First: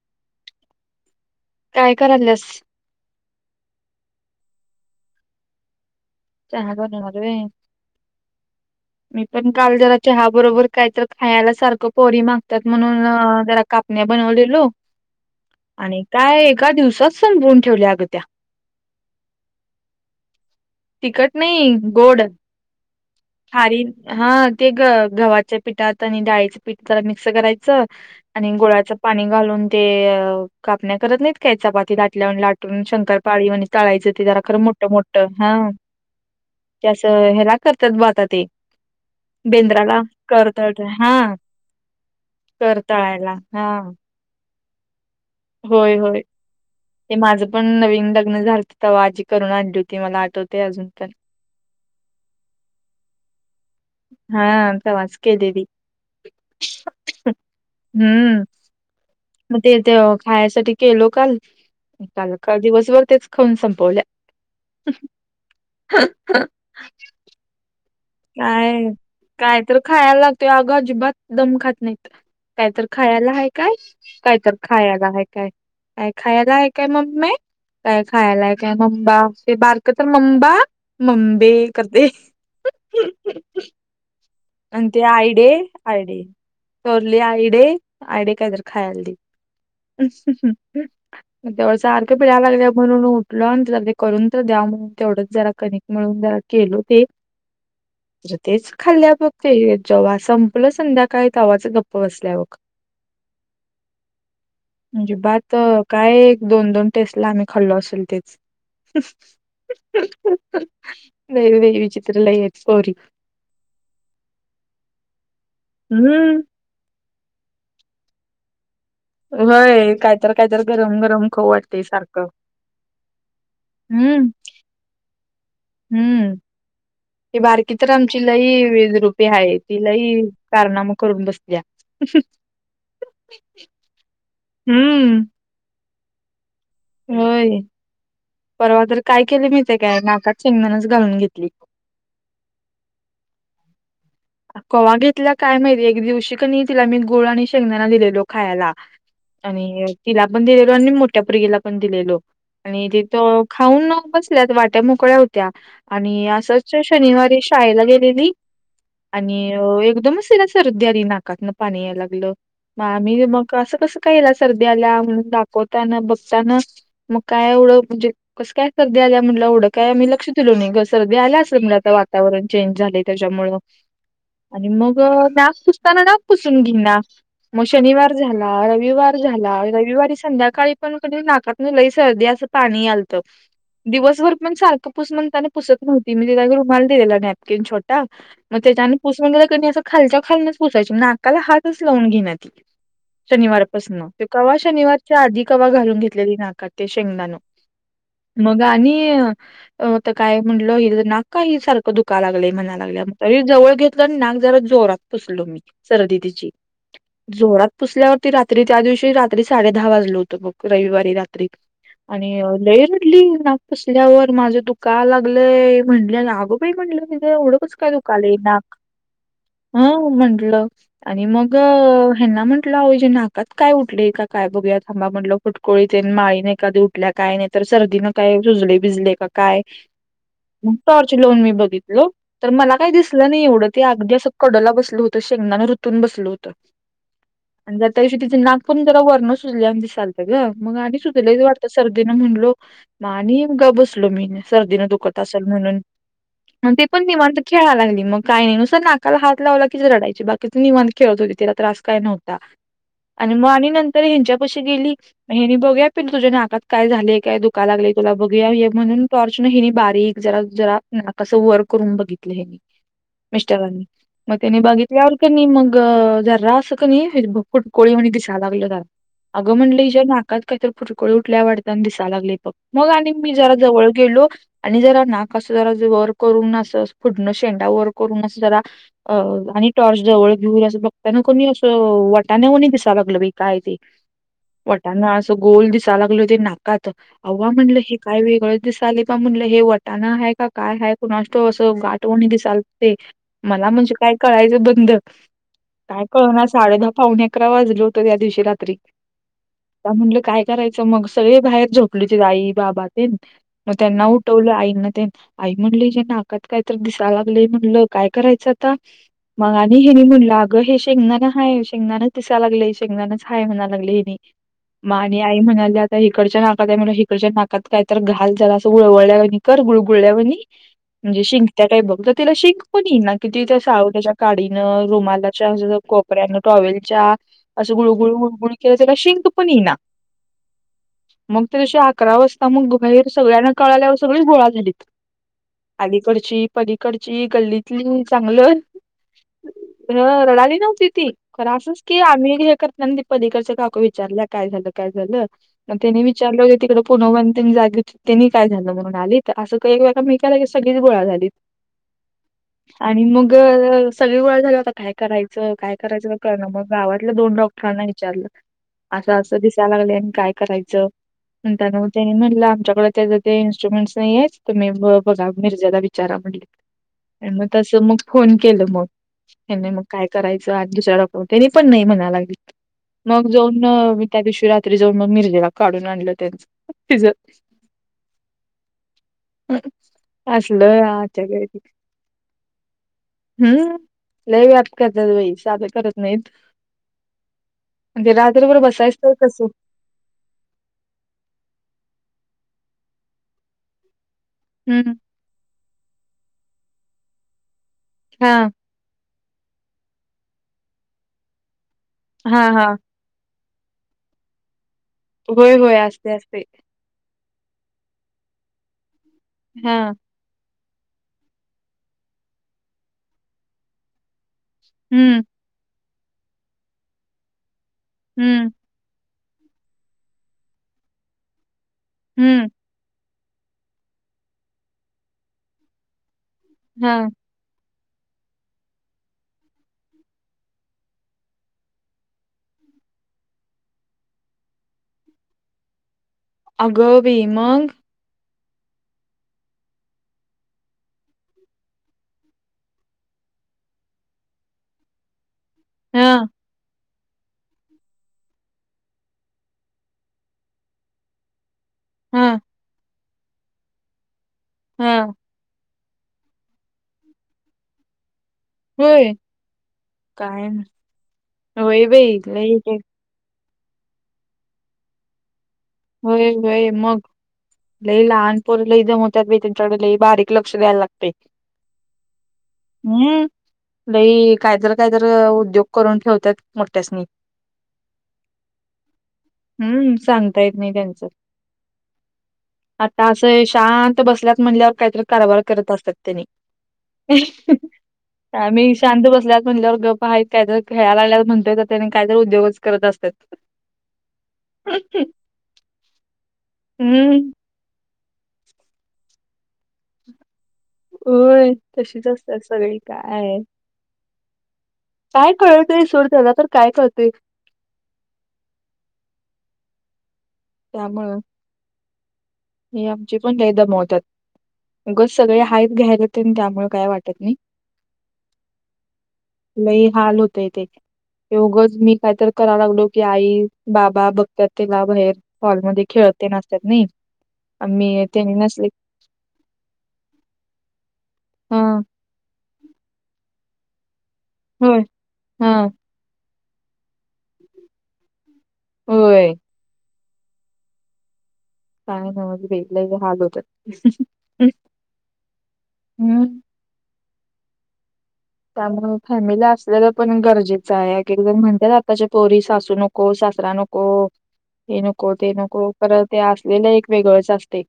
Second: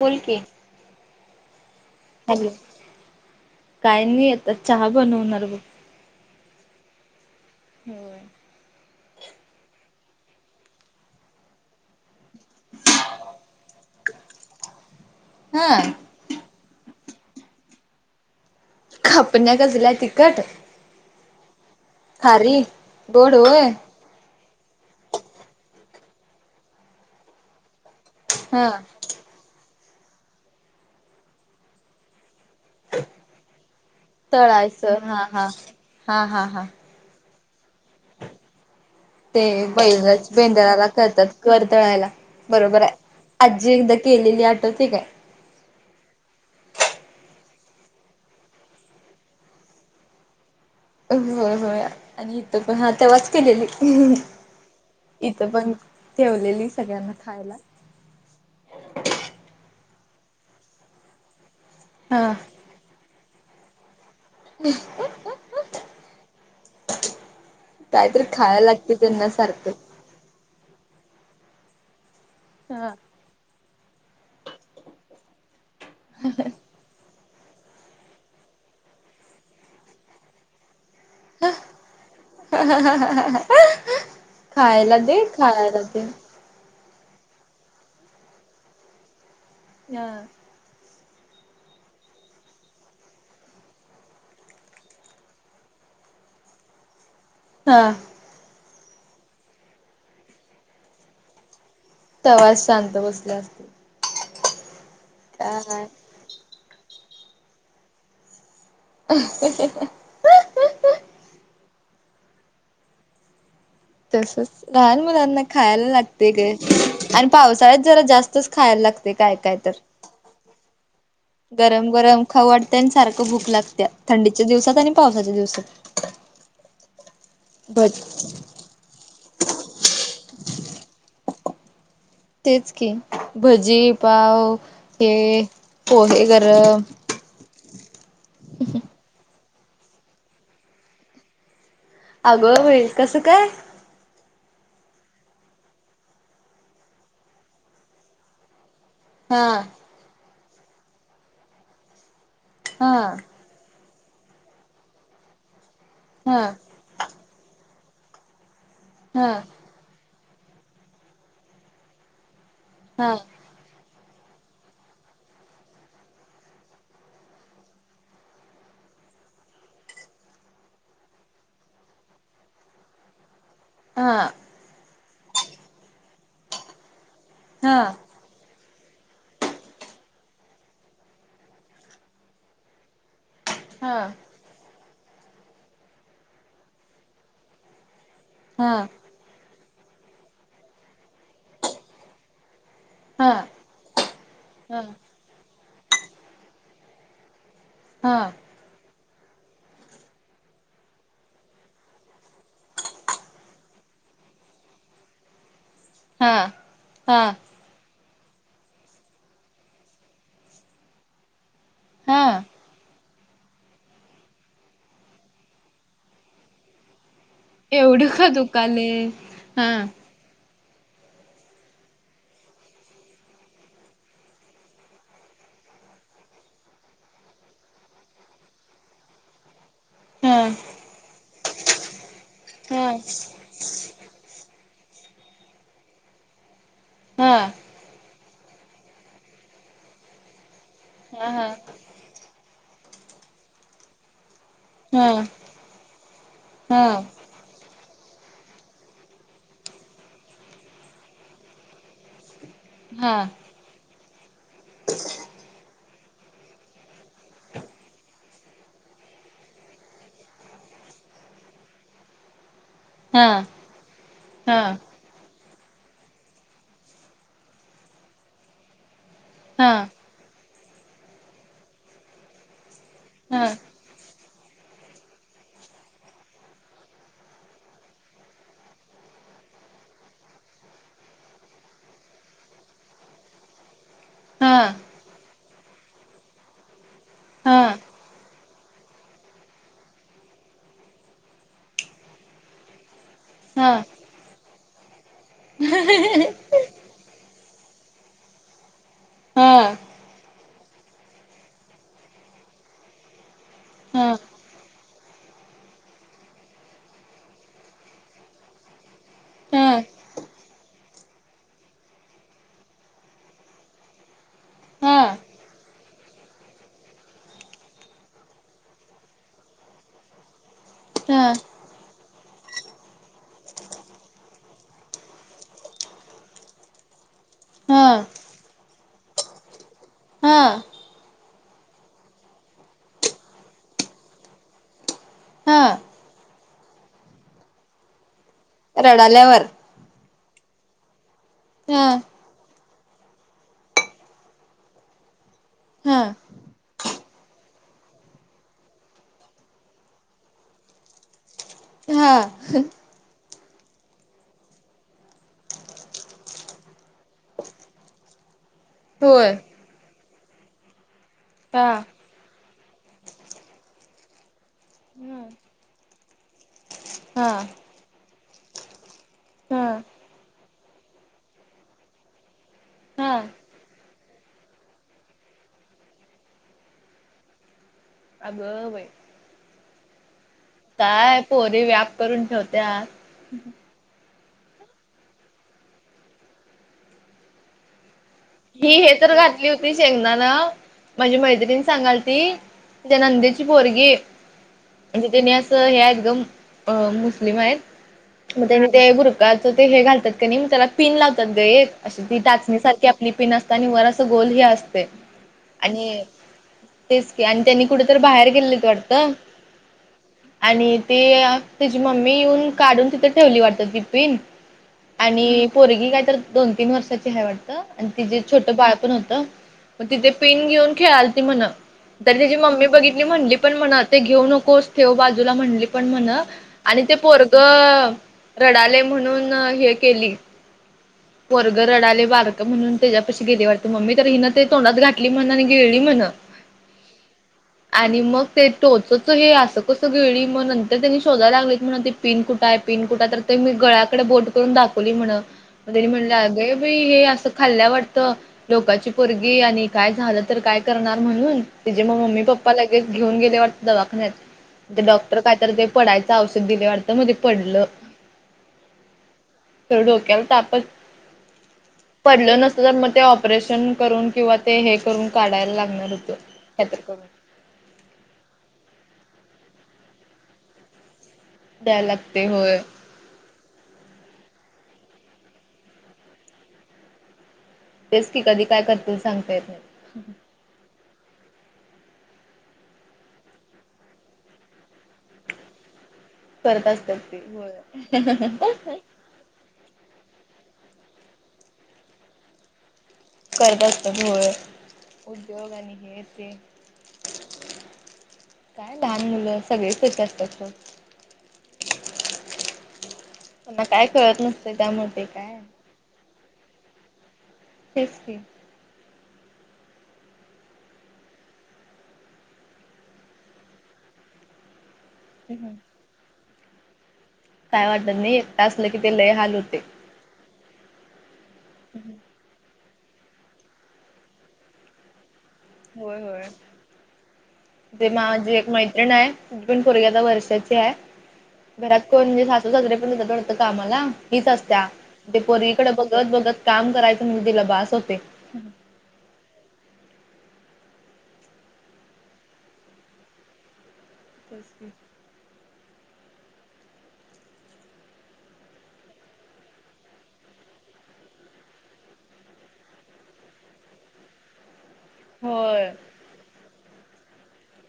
बोल काय करायल्यास? हॅल काय नाही य तर चहा बनवणार ब चहा बणार र होम मी पण काल जरा चहा बरोबर काय तर खायला सारखं पोरी माग त्यात म्हणून जरा कापण्या बनवलेलो हा आणि काय एका दिवसात संपवून ठेवल्या अगोत्या खपण्या कसला तिकट तिकट नाही गोड गोड होय खारी हा ते ग गव्हाच्या पीठात आणि डाळीचे पीठ जरा मिक्स करायचं आणि हा गोळाचं पाणी घालून ते कापण्या करत नाहीत काय चपाती दातल्या लाट शंकरपाळी म्हण ताळायचं ते जरा खरं मोठ मोठं हा हा हा हा त्यास ह्याला करतात ब आता ते ते बेंद्राला वैरच करतात बेंदराला हा करतात वतळायला बरोबर हाय करताळायला हा आजी एकदा केलेली आठवतय काय? होय होय. ते माझं पण नवीन लग्न झालंत तवा आजी करून आणली होती मला आठवत होय होय आणि इथ पण हा तवाच केलेली. हा अंता वास्के इथं देदी पण ठेवलेली सगळ्यांना खायला हम्म [inaudible] मग तेथ खाण्यासाठी केलो काल हा काल काल दिवसभर तेच खाऊन संपवल्या ह कायतरी खायला काय लागते त्यांना काय सारखं. तर खायला लागतोय अग अजिबात दम खात नाही कायतर हा खायला हाकाय कायतर खायला हाकाय अ खायला आहे काय मम्म काय खायलाय काय मम्बाे बारक तर मम्बा मबे करध ह ह आणि ते आयडे आयडे चोरली आईडे आईडे कायत खायला हा तेवढ सारखं पिडय लागल्या म्हणून उठल आणि ते करून तर द्या म्हणून तेवढंच जरा कनिक मिळून र खेलो ते जे तेच खाल्ल्या बघ ते जेव्हा संपलं संध्याकाळी तव्हाच गप् बसल्या बघ तवाच शांत बसले असतील म्हणजे बात काय काये दोन दोन टेस्ट ला आम्ही खाल्लो असेल तेच नाई बाई वि चित्र लय हायत कोरी. तसच लहान मुलांना खायला लागतय हम्म. ग आणि पावसाळ्यात जरा जास्तच खायला लाग ते काय काय तर होय कायतर कायतर गरम गरम खाऊ वाटतय गरम गरम सारखं खाऊ वाटतंय आणि सारख भूक लागत्या हम्म थंडीच्या दिवसात आणि पावसाच्या दिवसात. [inaudible] ती बारकी तर भज आमची लई विदरूपी हाय ती लई कारनाम करून बसतीया. तेच की, भजी पाव हे हम्म पोहे ग रम. होय परवा तर काय केली माहिते काय नाकात शेंगदाणच घालून घेतली. अगो बाई! कसं काय? कवा घेतल्या काय माहिती एक दिवशी क नाय तिला मी गूळ आणि शेंगदाना दिलेलो खायाला. हा आणि तिला पण दिलेलो आणि मोठ्या पोरगीला पण दिलेलो. आणि हा तिथ खाऊन बसल्यात वाट्या मोकळ्या होत्या. आणि हा असंच शनिवारी शाळेला गेलेली हा आणि एकदमच तिला सर्दी आली नाकात पाणी यायला लागलं मग हा आम्ही मग अस कस का हीला सर्दी आल्या म्हणून दाखवताना बघताना मग काय एवढ म्हणजे कस काय सर्दी त्याज्यामुळं एवंढं काय आम्ही लक्ष दिलो नाही ग सर्दी आल्या असल आता वातावरण चेंज झाले त्याच्यामुळ हा. त नाक पुसताना नाक पुसून घे ना म हा शनिवार झाला. रवि विवार झाला रविवारी संध्याकाळी पण कनय नाकातनं लय सर्दी असं पाणी आल हा दिवसभर पण सारखं पुस म्हणतानी पुसत नव्हती मी [unintelligible] रुमाल दिलेला नॅपकिन छोटा मग हा त्याने पुस म्हण दिला कनी अस खालच्या खालनच पुसायची नाकाला हातच लावून घेई ना ती हा शनिवारपासन ते कवा हा शनिवारच्या आधी कवा घालून घेतलेली नाकात ते शेंगदान हा मग आणि त काय म्हणट हिज नाक काय ही सारखं दुकायला लागलंय म्हणा लागल मग लगीच जवळ घेतलं आणि नाक जरा जोरात पुसलो मी सर्दी हा तिची हा जोरात पुसल्यावर ते रात्री त्या दिवशी रात्री साडे दहा वाजलं होतं बघ रविवारी रात्री आणि हा लई ती नाक पुसल्यावर माझ दुकाय लागलंय म्हणली आणि आगो बाई म्हणलं मी एवढंच कस काय एवढं का दुखलाई नाक दुखाले हा हं म्हंटलं. आणि मग ह्यंना म्हटलं आओ हिज्या नाकात काय उठलयं काय बघूया थांबा म्हटलं फुटकोळ तेन माळीन एकादी उठल्या काय नाही तर सर्दी न काय सुजलय बिजलय का काय? हा मग टॉर्च लावून मी बघितलो. हा काय दिसलं नाय एवढं ते अगदी असं कडला बसलं होतं शेंगदाने रूतून बसल होतं. हा आणि जरां त्या दिवशी तिचें नाक पण जरा वरण सुजल्या वानी दिसालत ग. मंग आम्ही सुध हा लईच हा वाटत सर्दीन म्हणलो म आणि गप बसलो मीनं सर्दीन हा दुखत असल म्हणून ते हा पण निवांत खेळा लागली मग काय नाई नुसता नाकाला हात लावला कीचं रडायची बाकीची निवांत खेळत होती तिला त्रास काय नव्हता. हा आणि मग आणि नंतर हेच्यापशी गेली हेनी बघ्या पिलू तुझ्या नाकात काय झालेय काय दुखायला लागलय तुला बघूया हे म्हणून टॉर्चन हिनी बारीक जरा जरा नाक अस वर करून बघितलं ह्यांनी हा मिस्टरांनी मग त्यानी हा बघितल्यावर कनी मग अ जरासं कनी हे बघ फुटकोळी वानी दिसायला लागलं जरा अगं हा हा म्हटलं हिच्या नाकात काहीत फुरकुळी उठल्या वाटत आणि दिसाया लागलय बघ मग आणि मी हा जरा जवळ गेलो आणि जरा नाक असं जरा वर करून असं असं फुडणं शेंडा वर करून अस जरा आणि अ टॉर्च जवळ घेऊन असं बघतायन कनी असं वटाण्यावाणी दिसाय लागलं बाई काय ते हा हा वटाणा असं गोल दिसाय लागलं ते नाकात अव्वा म्हणलं हा हे काय वेगळ दिसाले प म्हणलं हे वटाणा हाय का काय कुणास ठाव असं गाठवणी दिसायलत ते मला हा हा म्हणजे काय कळायचं बंद काय कळणार साडे दहा पाउणे अकरा वाजलं होत त्या दिवशी रात्री आता म्हणलं काय विचारायचं मग सगळे बाहेर झोपली होती आई बाबा तेन मग त्यांना हा उठवलं आईन तेन आई म्हणल हिज्या नाकात कायतर दिसाय लागलयं म्हणलं काय करायचं आता? मग आणि ह्यनी म्हणलं अगं हे शे गदाना हाय शेंगदानाच दिसाय लागलयं शेंगदाच हाय म्हणाय लागल ह्यंनी म आणि आई म्हणाल्या हिकडच्या नाकात आहे हिकडच्या नाकात काय तर घाल झाला जरा असं उळवळल्या कर गुळगुळल्या वाणी म्हणजे हा शिंकतिया बघ तर तिला शिंक पण येईना. किती त्या साळूत्याच्या काडीनं रुमालाच्या असं कोपऱ्यानं टॉवेलच्या असं गुळू हा गुळू गुळू गुळ केलं त्याला शिंक पण येई ना. हा. मग त्यादिवशी अकरा वाजता मग बाहेर सगळ्यांना कळाल्यावर सगळी गोळा झालीत. हा अलीकडची पलीकडची गल्लीतली चांगल रडाल्यावर हं रडली नव्हती ती खर असच हा की आम्ही हे कर नाही पलीकडच्या काकु विचारल्या काय झालं? काय झालं? हा त्यानी विचारलं हो तिकडे पुनोवान त्यांनी जागे होतीत त्यांनी काय झालं म्हणून आलीत असं ते एकामेकाला सगळीच गोळा झालीत. हा हं. आणि मग सगळी गोळा झाली आता काय करायचं काय करायचं तर कळण मग गावातल्या दोन डॉक्टरांना विचारलं असं होय असं दिसाय लागलंय आणि काय करायचं? हा म्हणताना मग त्यानी म्हणलं आमच्याकड त्याच ते इन्स्ट्रुमेंट्स नाहीये तुम्ही ब बघा. मिर्जाला विचारा म्हणलं हा आण मग तसं मग फोन केल हा हा ह्यंनी मग काय करायचं? [unintelligible] दुसऱ्या डॉक्टर त्यांनी पण नाही म्हणायं लागलीत हा मग जाऊन त्या दिवशी रात्री जावून मग मिरजेला काढून आणलं त्यांच तिज. अग बाई. असल काय आमच्याघरी पोरी व्याप करून ठेवत्यात. हम्म. लय व्याप करत्यात बाई साधं करत नाहीत. म्हणजे रात्रभर ही हे बसायचं तर कसं घातली होती शेंगदाणा माझी मैत्रिणी सांगायल ती तिज्या नंद्येची पोरगी हम्म म्हणजे त्यानी असं हे आहेत ग मु अ मुस्लिम हा आहेत मग त्यांनी ते बर ते हे घालतात का त्याला पिन लावतात ग एक ती हा टाचणी हा सारखी आणि वर असं गोल हे असत. होय होय असते असते. तेच आणि त्यांनी कुठे तर बाहेर गेले वाटतं. हा! आणि ते त्यजी मम्मी येऊन काढून तिथे ठेवली वाटतं ती पिन. हम्म आणि पोरगी काय तर दोन तीन वर्षांची हाय वाटतं आणि तिजी हम्म छोटं बाळ पण होत. मग तिथे पिन घेऊन खेळायलती म्हण तर तिजी हम्म मम्मी बघितली म्हणली पण म्हणं ते घेऊ नकोस ठेव बाजूला म्हणली पण म्हणं आणि ते हा पोरग रडायलयं म्हणून हे केली पोरगं रडायलयं बार म्हणून त्याच्या पशी गेली वाटत मम्मी तर हिन ते तोंडात घातली म्हणं आणि गिळली म्हणं. आग बाई मग? ते टोचच हे असं कसं गिळली मग नंतर त्यांनी शोधायला लागलित म्हणं ते पिन कुठाय? पिन कुठाय? तर ते ते गळ्याकडे बोट करून दाखवली म्हण म त्यंनी हा म्हणलीत अगे बाई हे अ खाल्ल्या वाटतं लोकाची पोरगी आणि काय झालं तर काय करणार म्हणून. तिजे म मम्मी हा पप्पा लगेच घेऊन गेले वाटत दवाखान्यात ते हा डॉक्टर कायतर ते पडायचं औषध दिले वाटतं म ते पडलं. होय तर डोक्याला काय होय बाई. नसत लय तर मग ते ऑपरेशन करून किंवा ते हे करून काढायला लाग होय वय मग, लई लहानपोर ल इदम होतत बा त्यांच्याकडे लई बारीक लक्ष द्यायला लागत. द्यायला लागते होय हम् लई. काय जर काय जर उद्योग करून ठेवतात मोठ्यासनी, तेच की कधी काय करतील सांगता येत नाही. हम्म! सांगता येत नाही त्यांचं आता असं शांत बसल्यात म्हणल्यावर काहीतरी कारभार करत असतात. करत असतात ते होय म्ही शांत बसल्यात म्हणल्यावर ग काही जर खेळालागल्याला म्हणतयेतात कायर उद्योगच करत असतात. करत असत्यात होय, हम्! काय लहान मुलं सगळेच तसे असतात. होय तशीच असतात सगळी, काय त्यांना काय कळत न काय कळतेय सोड त्याला तर काय कळतय, एस, त्यामुळं हे आमचे पण काही दमवतातगस सगळे हाच घ्यायलाते त्यामुळे काय वाटत. नाही. काय वाटत नाही एकट असलं की ते लय हाल होते. एगंच मी काहीतरी करायला लागलो की, आई बाबा बघतात तिला बाहेर हॉलमध्ये होय होय खेळते नसतात नाही. ते आम्ही त्यांनी माझी एक नसले मैत्रिण आहे, ती पण पोरगी आता वर्षाची आहे. हा घरात कोणे सासू साजे पण होतो. का आमला हीच असत होय ते हा पोरीवीकडे बघत, बघत काम करायचं मग तिला भास होते. होय. काय ना म्हणजे वेगला हाल होतात. बस. हम्म! त्यामुळे फॅमिली असल्याला पण गरजेचं आहे, एकेक जण म्हणतेत आताच्या पोरी सासू नको सा दसरा नको हे नको ते नको. होय परत ते असलेलं एक वेगळंच असते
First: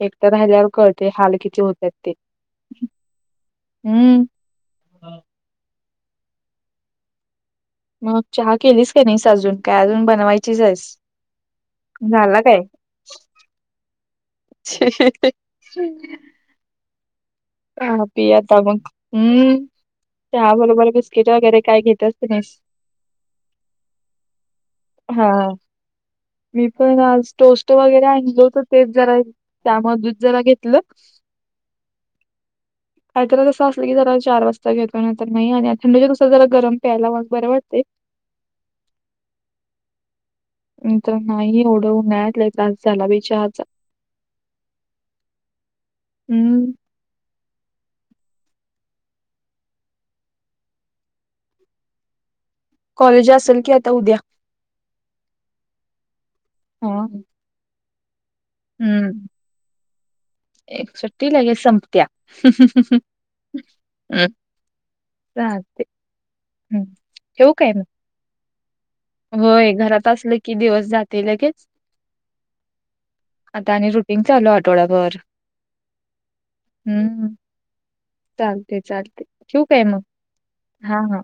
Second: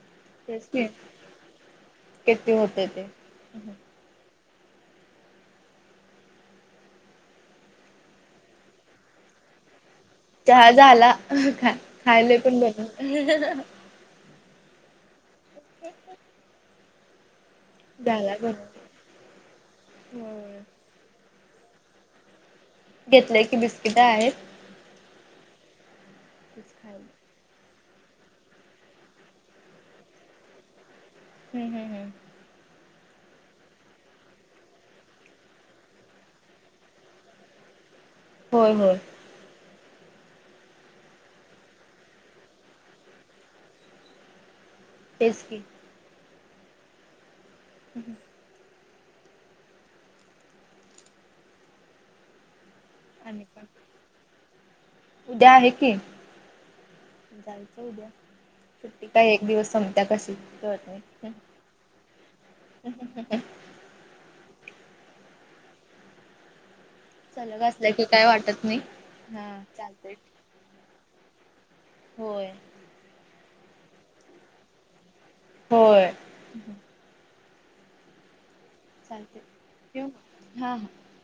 एकट राहिल्यावर तेच की कळते हाल किती होतात ते? किती होते ते हम्म हा. मग चहा केलीस का नाही अजून काय अजून? बनवायचीच चहा आहेस झाला. ख खायले झाला पण बन अ्. च झाला पियाता मग बनव हम्म चहा हो बरोबर बिस्किट वगैरे. काय घेतस नाही. घेतलेय की बिस्किट आहेत. हा मी तेच पण खायला आज टोस्ट. वगैरे आणल होत ते जरा त्यामध जरा घेतलं. हम्, हम्म, हम्म! काही तर तसं असलं की जरा चार वाजता घेतो, तर नाही आणि थंडीच्या दुसर जरा गरम प्यायला मग बरे वाटते. होय होय. तर नाही एवढं उन्हाळ्यात लई त्रास झाला बाई चहाचा. एसकी हम्म! हम् हम, कॉलेज आणि असेल की आता उद्या उद्या आहे कि, हा हम्म संपत्या कशी कळत एक सुट्टी नाही लागे संपत्या हम्. चालते हम्. चल असल्या की काय वाटत नाही. हा होय घरात चालतंय असल की दिवस जाते लगेच- होय आता आणि रुटीन चालू आहे आठवड्याभर. होय हम्म. चालते चालते, चालतंय ठेऊ काय म? हा हा.